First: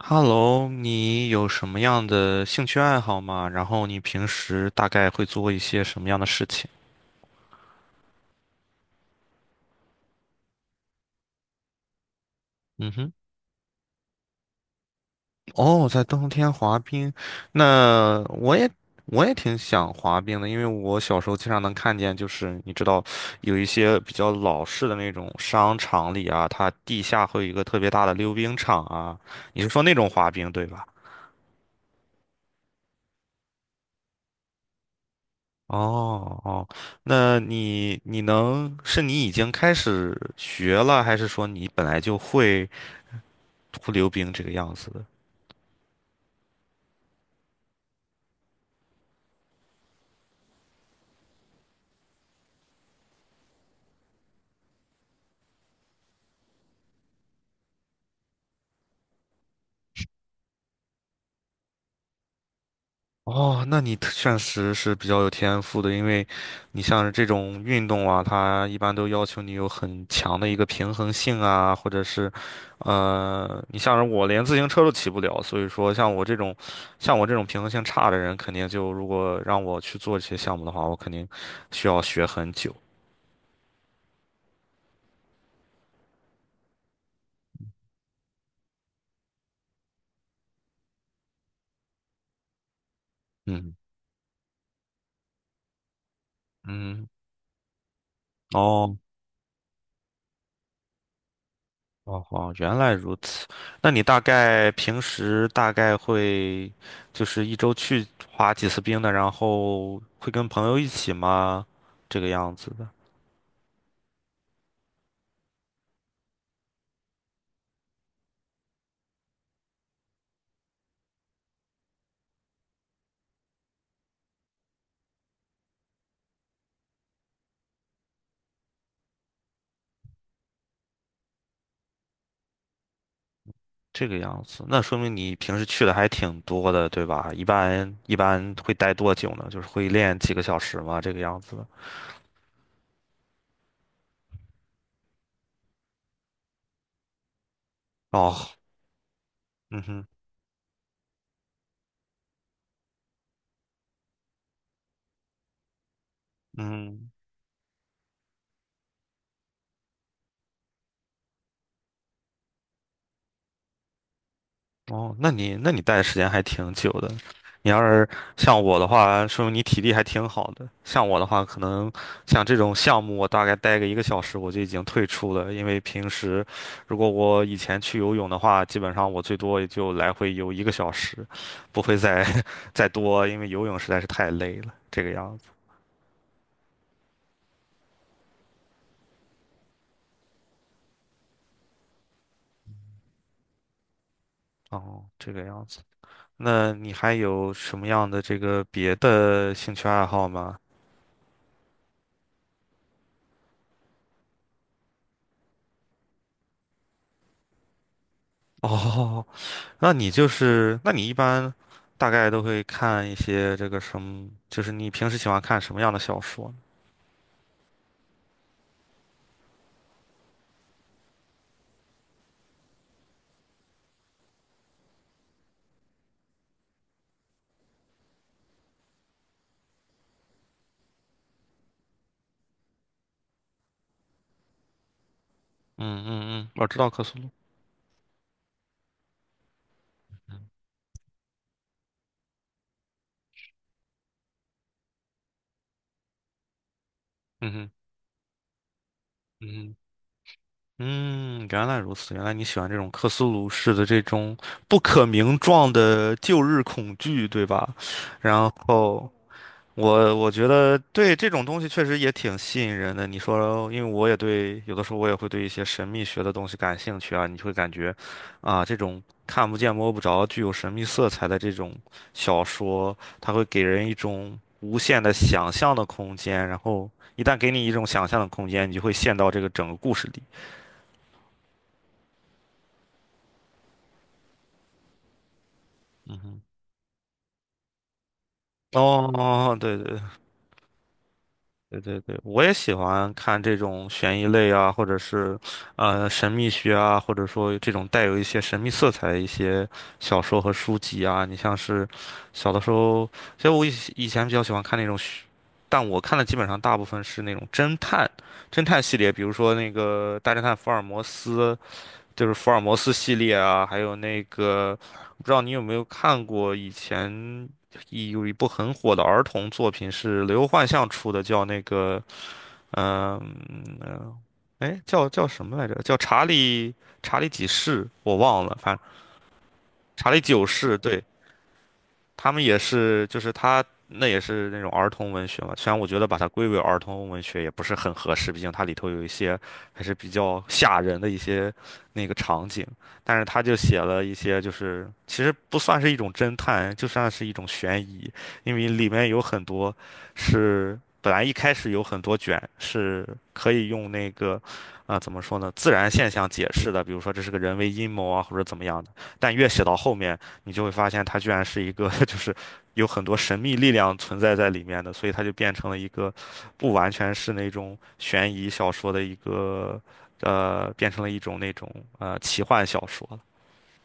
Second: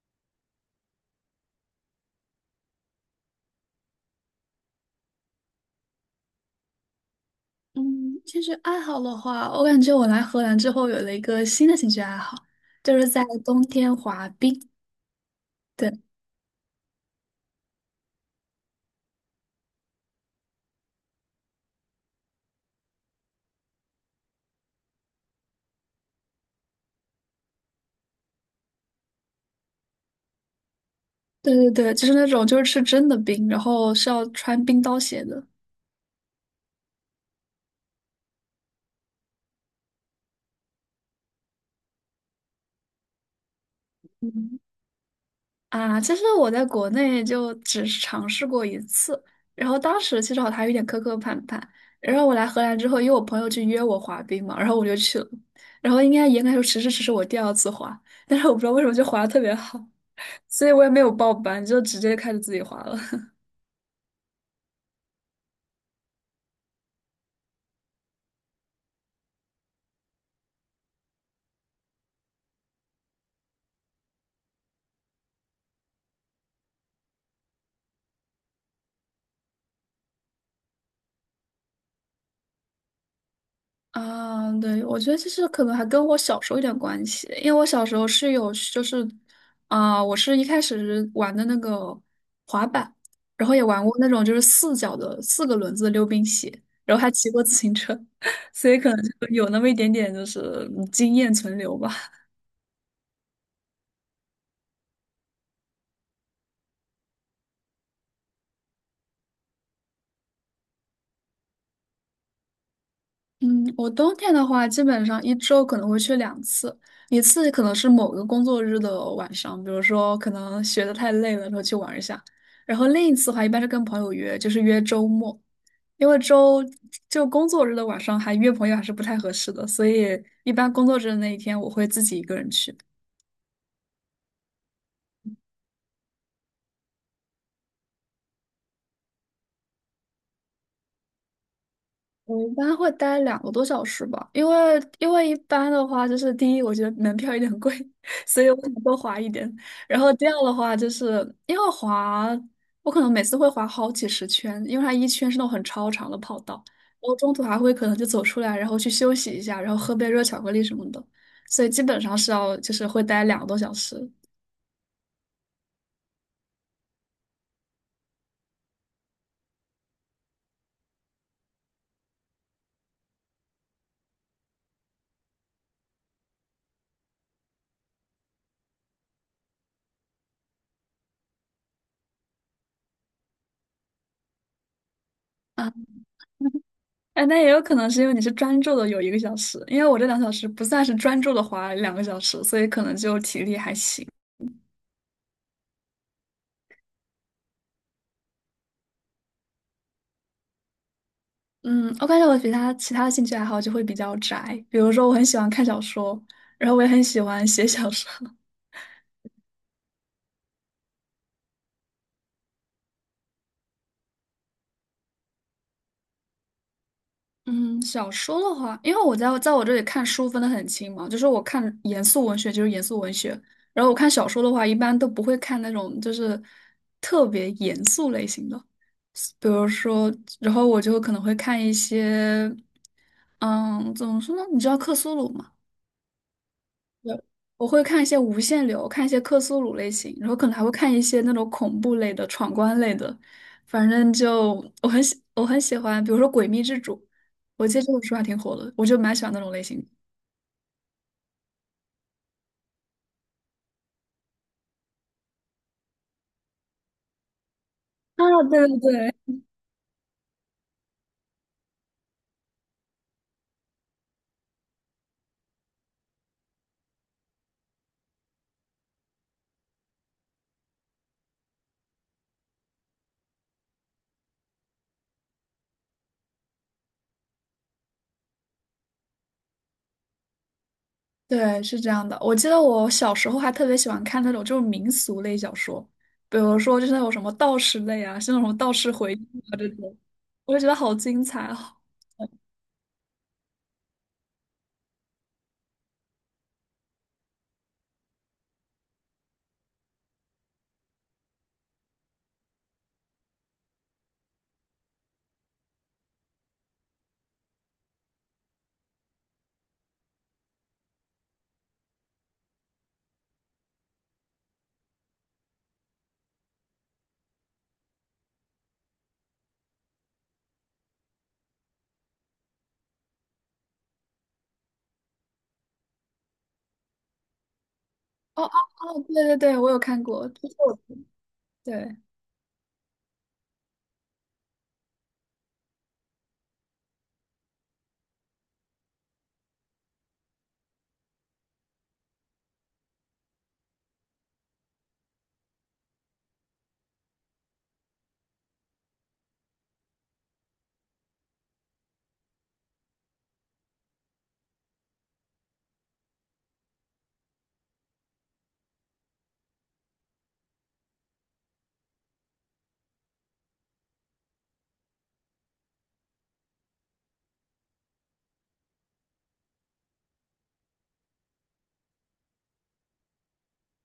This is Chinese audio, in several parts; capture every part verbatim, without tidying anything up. Hello，你有什么样的兴趣爱好吗？然后你平时大概会做一些什么样的事情？嗯，兴趣爱好的话，我感觉我来荷兰之后有了一个新的兴趣爱好，嗯就是哼，在冬天滑冰。哦，对，在冬天滑冰，那我也我也挺想滑冰的，因为我小时候经常能看见，就是你知道，有一些比较老式的那种商场里啊，它地下会有一个特别大的溜冰场啊，你是说那种滑冰对吧？对对对，就是那种就是吃真的冰，然后是要穿冰刀鞋的。哦哦，那你你能是你已经开始学了，还是说你本来就会会溜冰这个嗯样子的？啊，其实我在国内就只是尝试过一次，然后当时其实我还有点磕磕绊绊。然后我来荷兰之后，因为我朋友去约我滑冰嘛，然后我就去了。然后应该严格来说，其实只是我第二次滑，但是我不知道为什么就滑的特别好，所以我也没有报班，就直接开始自己滑了。哦，那你特确实是比较有天赋的，因为你像是这种运动啊，它一般都要求你有很强的一个平衡性啊，或者是，呃，你像是我连自行车都骑不了，所以说像我这种，像我这种平衡性差的人，肯定就如果让我去做这些项目的话，我肯定需要学很久。啊，对，我觉得其实可能还跟我小时候有点关系，因为我小时候是有，就是啊、我是一开始玩的那个滑板，然后也嗯玩过那种就是四脚的四个轮子的溜冰鞋，然后嗯。还骑过自行车，所以可哦，能就有那么一点点就是嗯经验存留吧。哦哦，原来如此。那你大概平时大概会就是一周去滑几次冰的，然后会跟朋友一起吗？这个样子的，嗯，我冬天的话，基本上一周可能会去两次，一次可能是某个工作日的晚上，比如说可能学的太累了，然后去玩一下。然后另一次的话，一般是跟朋友约，就是约周末，因为周就工作日的晚上还约朋友还是不太合适的，所以一般工作日的那一天我会自己一个人去。这个样子，那说明你平时去的还挺多的，对吧？一般一般会待多久呢？就是会练几个小时吗？这个样子的。我一般会待两个多小时吧，因为因为一般的话，就是第一，我觉得门票有点贵，所哦，以我想多滑一点。嗯然哼，后第二的话，就是因为滑，我可能每次会滑好几十圈，因为它一圈是那种很超长的跑道，然嗯。后中途还会可能就走出来，然后去休息一下，然后喝杯热巧克力什么的，所以基本上是要就是会待两个多小时。哦，那你那你待的时间还挺久的。你要是像我的话，说明你体力还挺好的。像我的话，可能像这种项目，我大概待个一个小时我就已经退出了，因为平时如果我以前去游泳的话，基本上我最多也就来回游一个小时，不会再 再多，因为游泳实在是太累了，这个样子。啊。哎，那也有可能是因为你是专注的有一个小时，因为我这两小时不算是专注的滑两个小时，所以可能就体力还行。哦，这个样子。那你还有什么样的这个别的兴趣爱好吗？嗯，我感觉我比他其他的兴趣爱好就会比较宅，比如说我很喜欢看小说，然后我也很喜欢写小说。哦，那你就是，那你一般大概都会看一些这个什么，就是你平时喜欢看什么样的小说呢？嗯，小说的话，因为我在在我这里看书分的很清嘛，就是我看严肃文学就是严肃文学，然后我看小说的话，一般都不会看那种就是特别严肃类型的，比如说，然后我就可能会看一些，嗯，怎么说呢？你知道克苏鲁吗？嗯嗯嗯，我知道克苏鲁。我会看一些无限流，看一些克苏鲁类型，然后可嗯能还会看一些那种恐怖类的、闯关类的。反正就我很喜我很喜欢，比如说《诡秘之主》，我嗯记得这本书还挺火的，我就蛮喜欢那种类嗯哼，型的。嗯，原来如此，原来你喜欢这种克苏鲁式的这种不可名状的旧日恐惧，对吧？啊，然对对后，对，我我觉得对这种东西确实也挺吸引人的。你说，因为我也对，有的时候我也会对一些神秘学的东西感兴趣啊，你会感觉，啊，这种看不见摸不着、具有神秘色彩的这种小说，它会给人一种无限的想象的空间。然后一旦给你一种想象的空间，你就会陷到这个整个故事里。对，是这样的。我记得我小时候还特别喜欢看那种就是民俗类小说，比如说就是那种什么道士类啊，像那种什么道士回忆哦，啊这对种，对，我就觉得好精彩哦。对对对，我也喜欢看这种悬疑类啊，或者是，呃，神秘学啊，或者说这种带有一些神秘色彩的一些小说和书籍啊。你像是小的时候，其实我以以前比较喜欢看那种虚但我看的基本上大部分是那种侦探，侦探系列，比如说那个《大侦探福尔摩斯》就是福尔摩斯系列啊，还有那个，不知道你有没有看过以前一有一部很火的儿童作品是刘幻象出的，叫那个，嗯、呃，哎，叫叫什么来着？叫查理查理几世，我哦忘哦了，反正哦，对对对，我有看查理过，九就是世，我对。对。他们也是，就是他那也是那种儿童文学嘛。虽然我觉得把它归为儿童文学也不是很合适，毕竟它里头有一些还是比较吓人的一些那个场景，但是他就写了一些，就是其实不算是一种侦探，就算是一种悬疑，因为里面有很多是本来一开始有很多卷是可以用那个。啊，怎么说呢？自然现象解释的，比如说这是个人为阴谋啊，或者怎么样的。但越写到后面，你就会发现它居然是一个 就是有很多神秘力量存在在里面的，所以它就变成了一个不完全是那种悬疑小说的一个呃，变成了一种那种呃奇幻小说了。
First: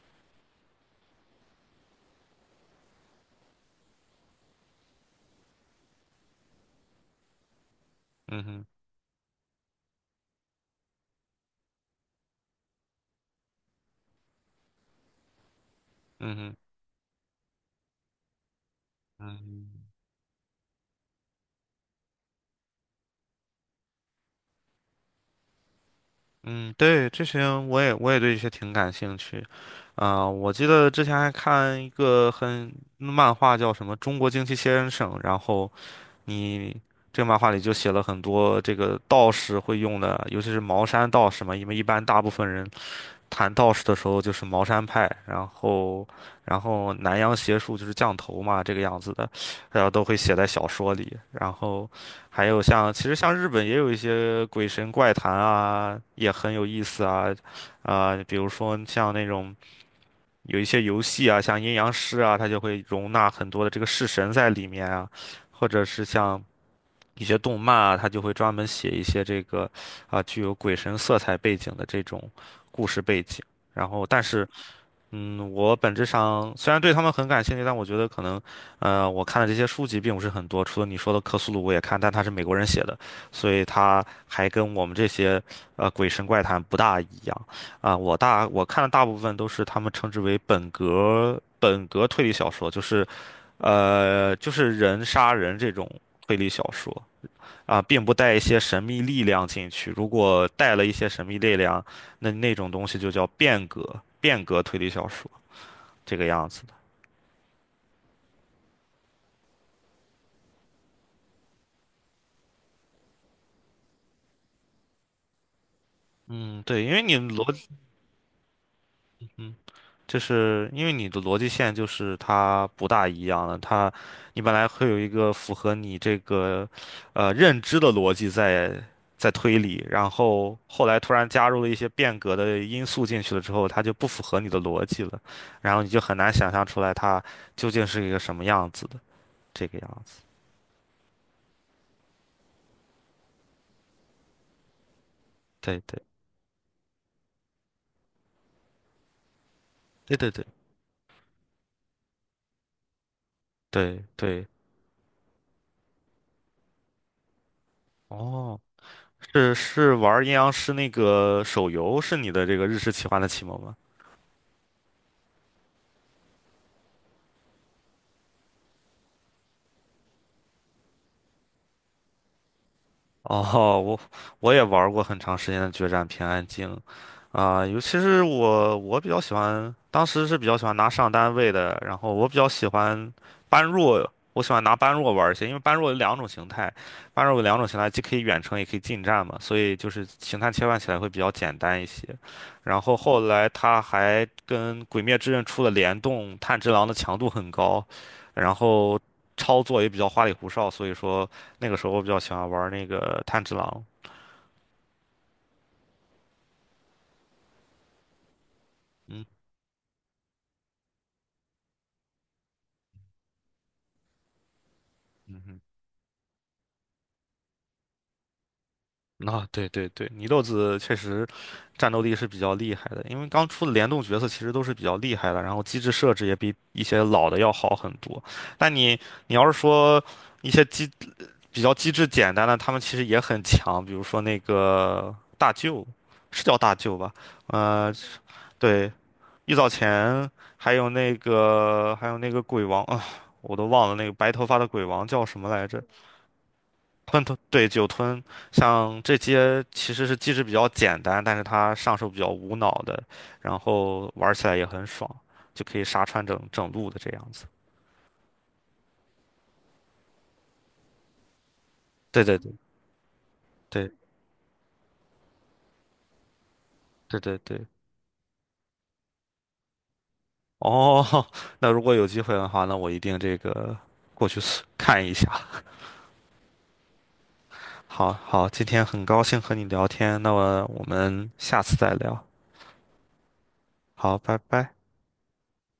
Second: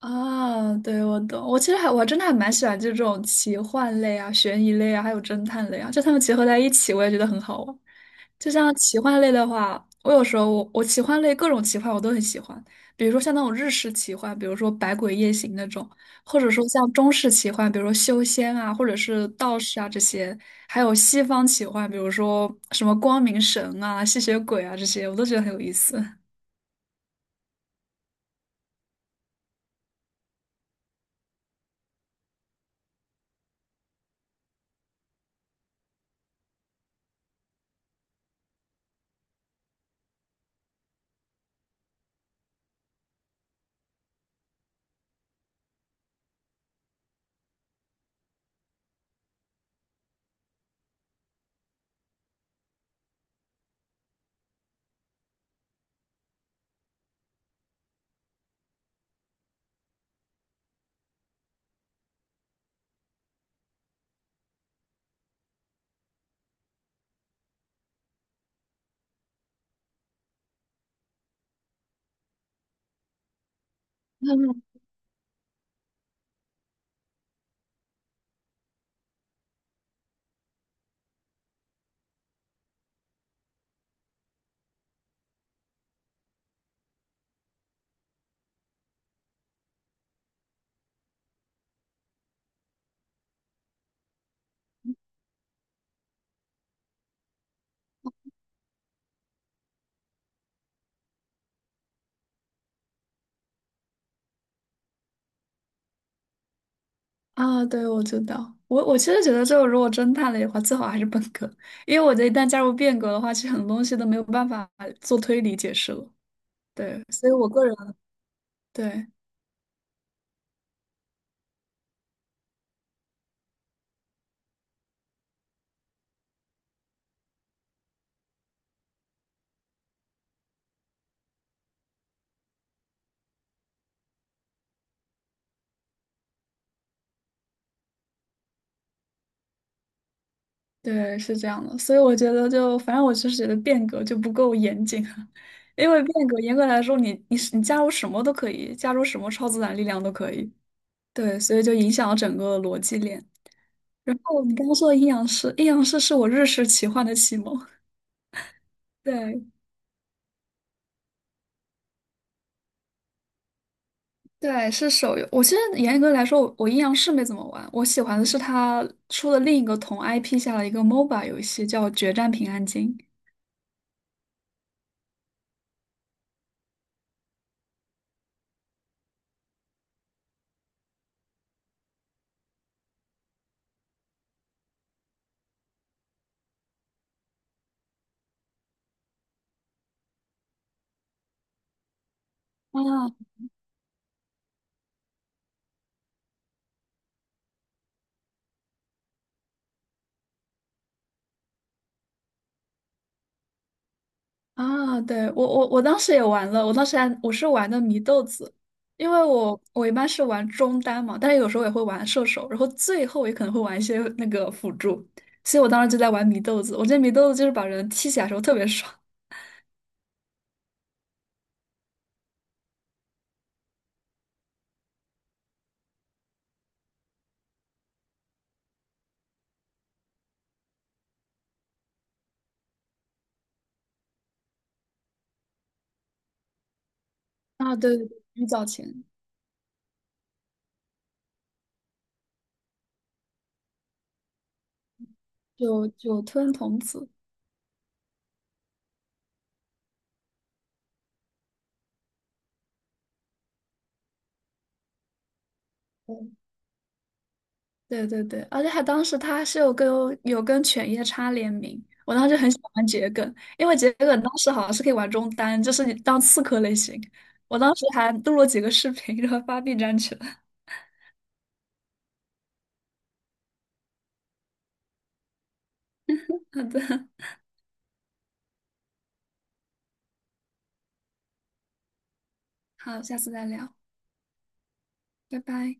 啊，对，我懂。我其实还我还真的还蛮喜欢这种奇幻类啊、悬疑类啊，还有侦探类啊，就它们结合在一起，我也觉得很好玩。嗯就哼，像奇幻类的话，我有时候我我奇幻类各种奇幻我都很喜欢，比如说像那种日式奇幻，比如说《百鬼夜行》那种，嗯或者哼，说像中式奇幻，比如说修仙啊，或者是嗯道士哼啊这些，还有西方奇幻，比如说什么光明神啊、吸血鬼啊这些，我都觉得很有意思。嗯，对，这些我也我也对这些挺感兴趣，啊、我记得之前还看一个很漫画叫什么《中国惊奇先生》，然后你这个漫画里就写了很多这个道士会用的，尤其是茅山道士嘛，因为一般大部分人谈道士的时候就是茅山派，然后然后南洋邪术就是降头嘛，这个样子的，然后都会写在小说里。然后还有像其实像日本也有一些鬼神怪谈啊，也很有意思啊，啊、比如说像那种。有一些游戏啊，像阴阳师啊，它就会容纳很多的这个式神在里面啊，或者是像一些动漫啊，他就会专门写一些这个啊具有鬼神色彩背景的这种故事背景。然后，但是，嗯，我本质上虽然对他们很感兴趣，但我觉得可能，呃，我看的这些书籍并不是很多。除了你说的《克苏鲁》，我也看，但它是美国人写的，所以它还跟我们这些呃鬼神怪谈不大一样。啊、我大我看的大部分都是他们称之为本格本格推理小说，就是，呃，就是人杀人这种推理小说。啊，并不带一些神秘力量进去。如果带了一些神秘力量，那那种东西就叫变革，变革推理小说这个样子的。啊，对，我知道。我我其实觉得，这个如果真判了的话，最好还是本科，因为我觉得一旦加入变革的话，其实很多东西都没有办法做推理解释了。嗯，对，因为对，你所以我逻，个人对嗯，就是因为你的逻辑线就是它不大一样了。它，你本来会有一个符合你这个，呃，认知的逻辑在在推理，然后后来突然加入了一些变革的因素进去了之后，它就不符合你的逻辑了，然后你就很难想象出来它究竟是一个什么样子的。这个样子。对是这样的，所以我觉得就反正我就是觉得变革就不够严谨啊，对因对为变革严格来说你，你是你加入什么都可以，加入什么超自然力量都对对可对以。对，所以就影响了整个逻辑链。对然后对，你刚刚说的阴阳师，阴阳师是我日式奇幻的启蒙。哦，对，是是玩阴阳师那个手游是你的这个日式奇幻的启蒙吗？对，是手游。我现在严格来说，我我阴阳师没怎么玩。我喜欢的是他出了另一个同 I P 下的一个 MOBA 游戏，叫《决战平安京》。哦，我我也玩过很长时间的决战平安京，啊、尤其是我我比较喜欢，当时是比较喜欢拿上单位的，然后我比较喜欢般若，我喜欢拿般若玩一些，因为般若有两种形态，般若有两种形态，既可以远程也可以近战嘛，所以就是形态切换起来会比较简单一些。然后啊，后来他还跟《鬼灭之刃》出了联动，炭治郎的强度很高，然后操作也比较花里胡哨，所以说。那个时候我比较喜欢玩那个炭治郎。啊，对，我我我当时也玩了，我当时还我是玩的祢豆子，因为嗯，我我一般是玩中单嘛，但是有时候也会玩射手，然后最后也可能会玩一些那个辅助，所以我当时就在玩祢豆子。我觉得祢豆子就是把人踢起来的时候特别爽。啊，对对对，祢豆子确实战斗力是比较厉害的，因为刚出的联动角色其实都是比较厉害的，然后机制设置也比一些老的要好很多。但你你要是说一些机比较机制简单的，他们其实也很强，比如说那个大舅，是叫大舅吧？啊，呃，对对对，很早对，前玉藻前，还有那个还有那个鬼王啊，我都忘了那个白头发的鬼王叫什么来着。九九吞童子。吞吞，对，酒吞，像这些其实是机制比较简单，但是它上手比较无脑的，然后玩起来也很爽，就可以杀穿整整路的这样子。对对对，而且还当时他是有跟有跟犬夜叉联名，我对当时对很对喜欢玩桔梗，因为桔对梗当时好像是可以玩中单，就是你当刺客类型。对对我对。当时还录了几个视频，然后发 B 站去了。哦，那如果有机会的话，那我一定这个过去 搜看一下。好的，好好，今天很高兴和你聊天，那么我们下次再聊。好，下次再聊，好，拜拜。拜拜。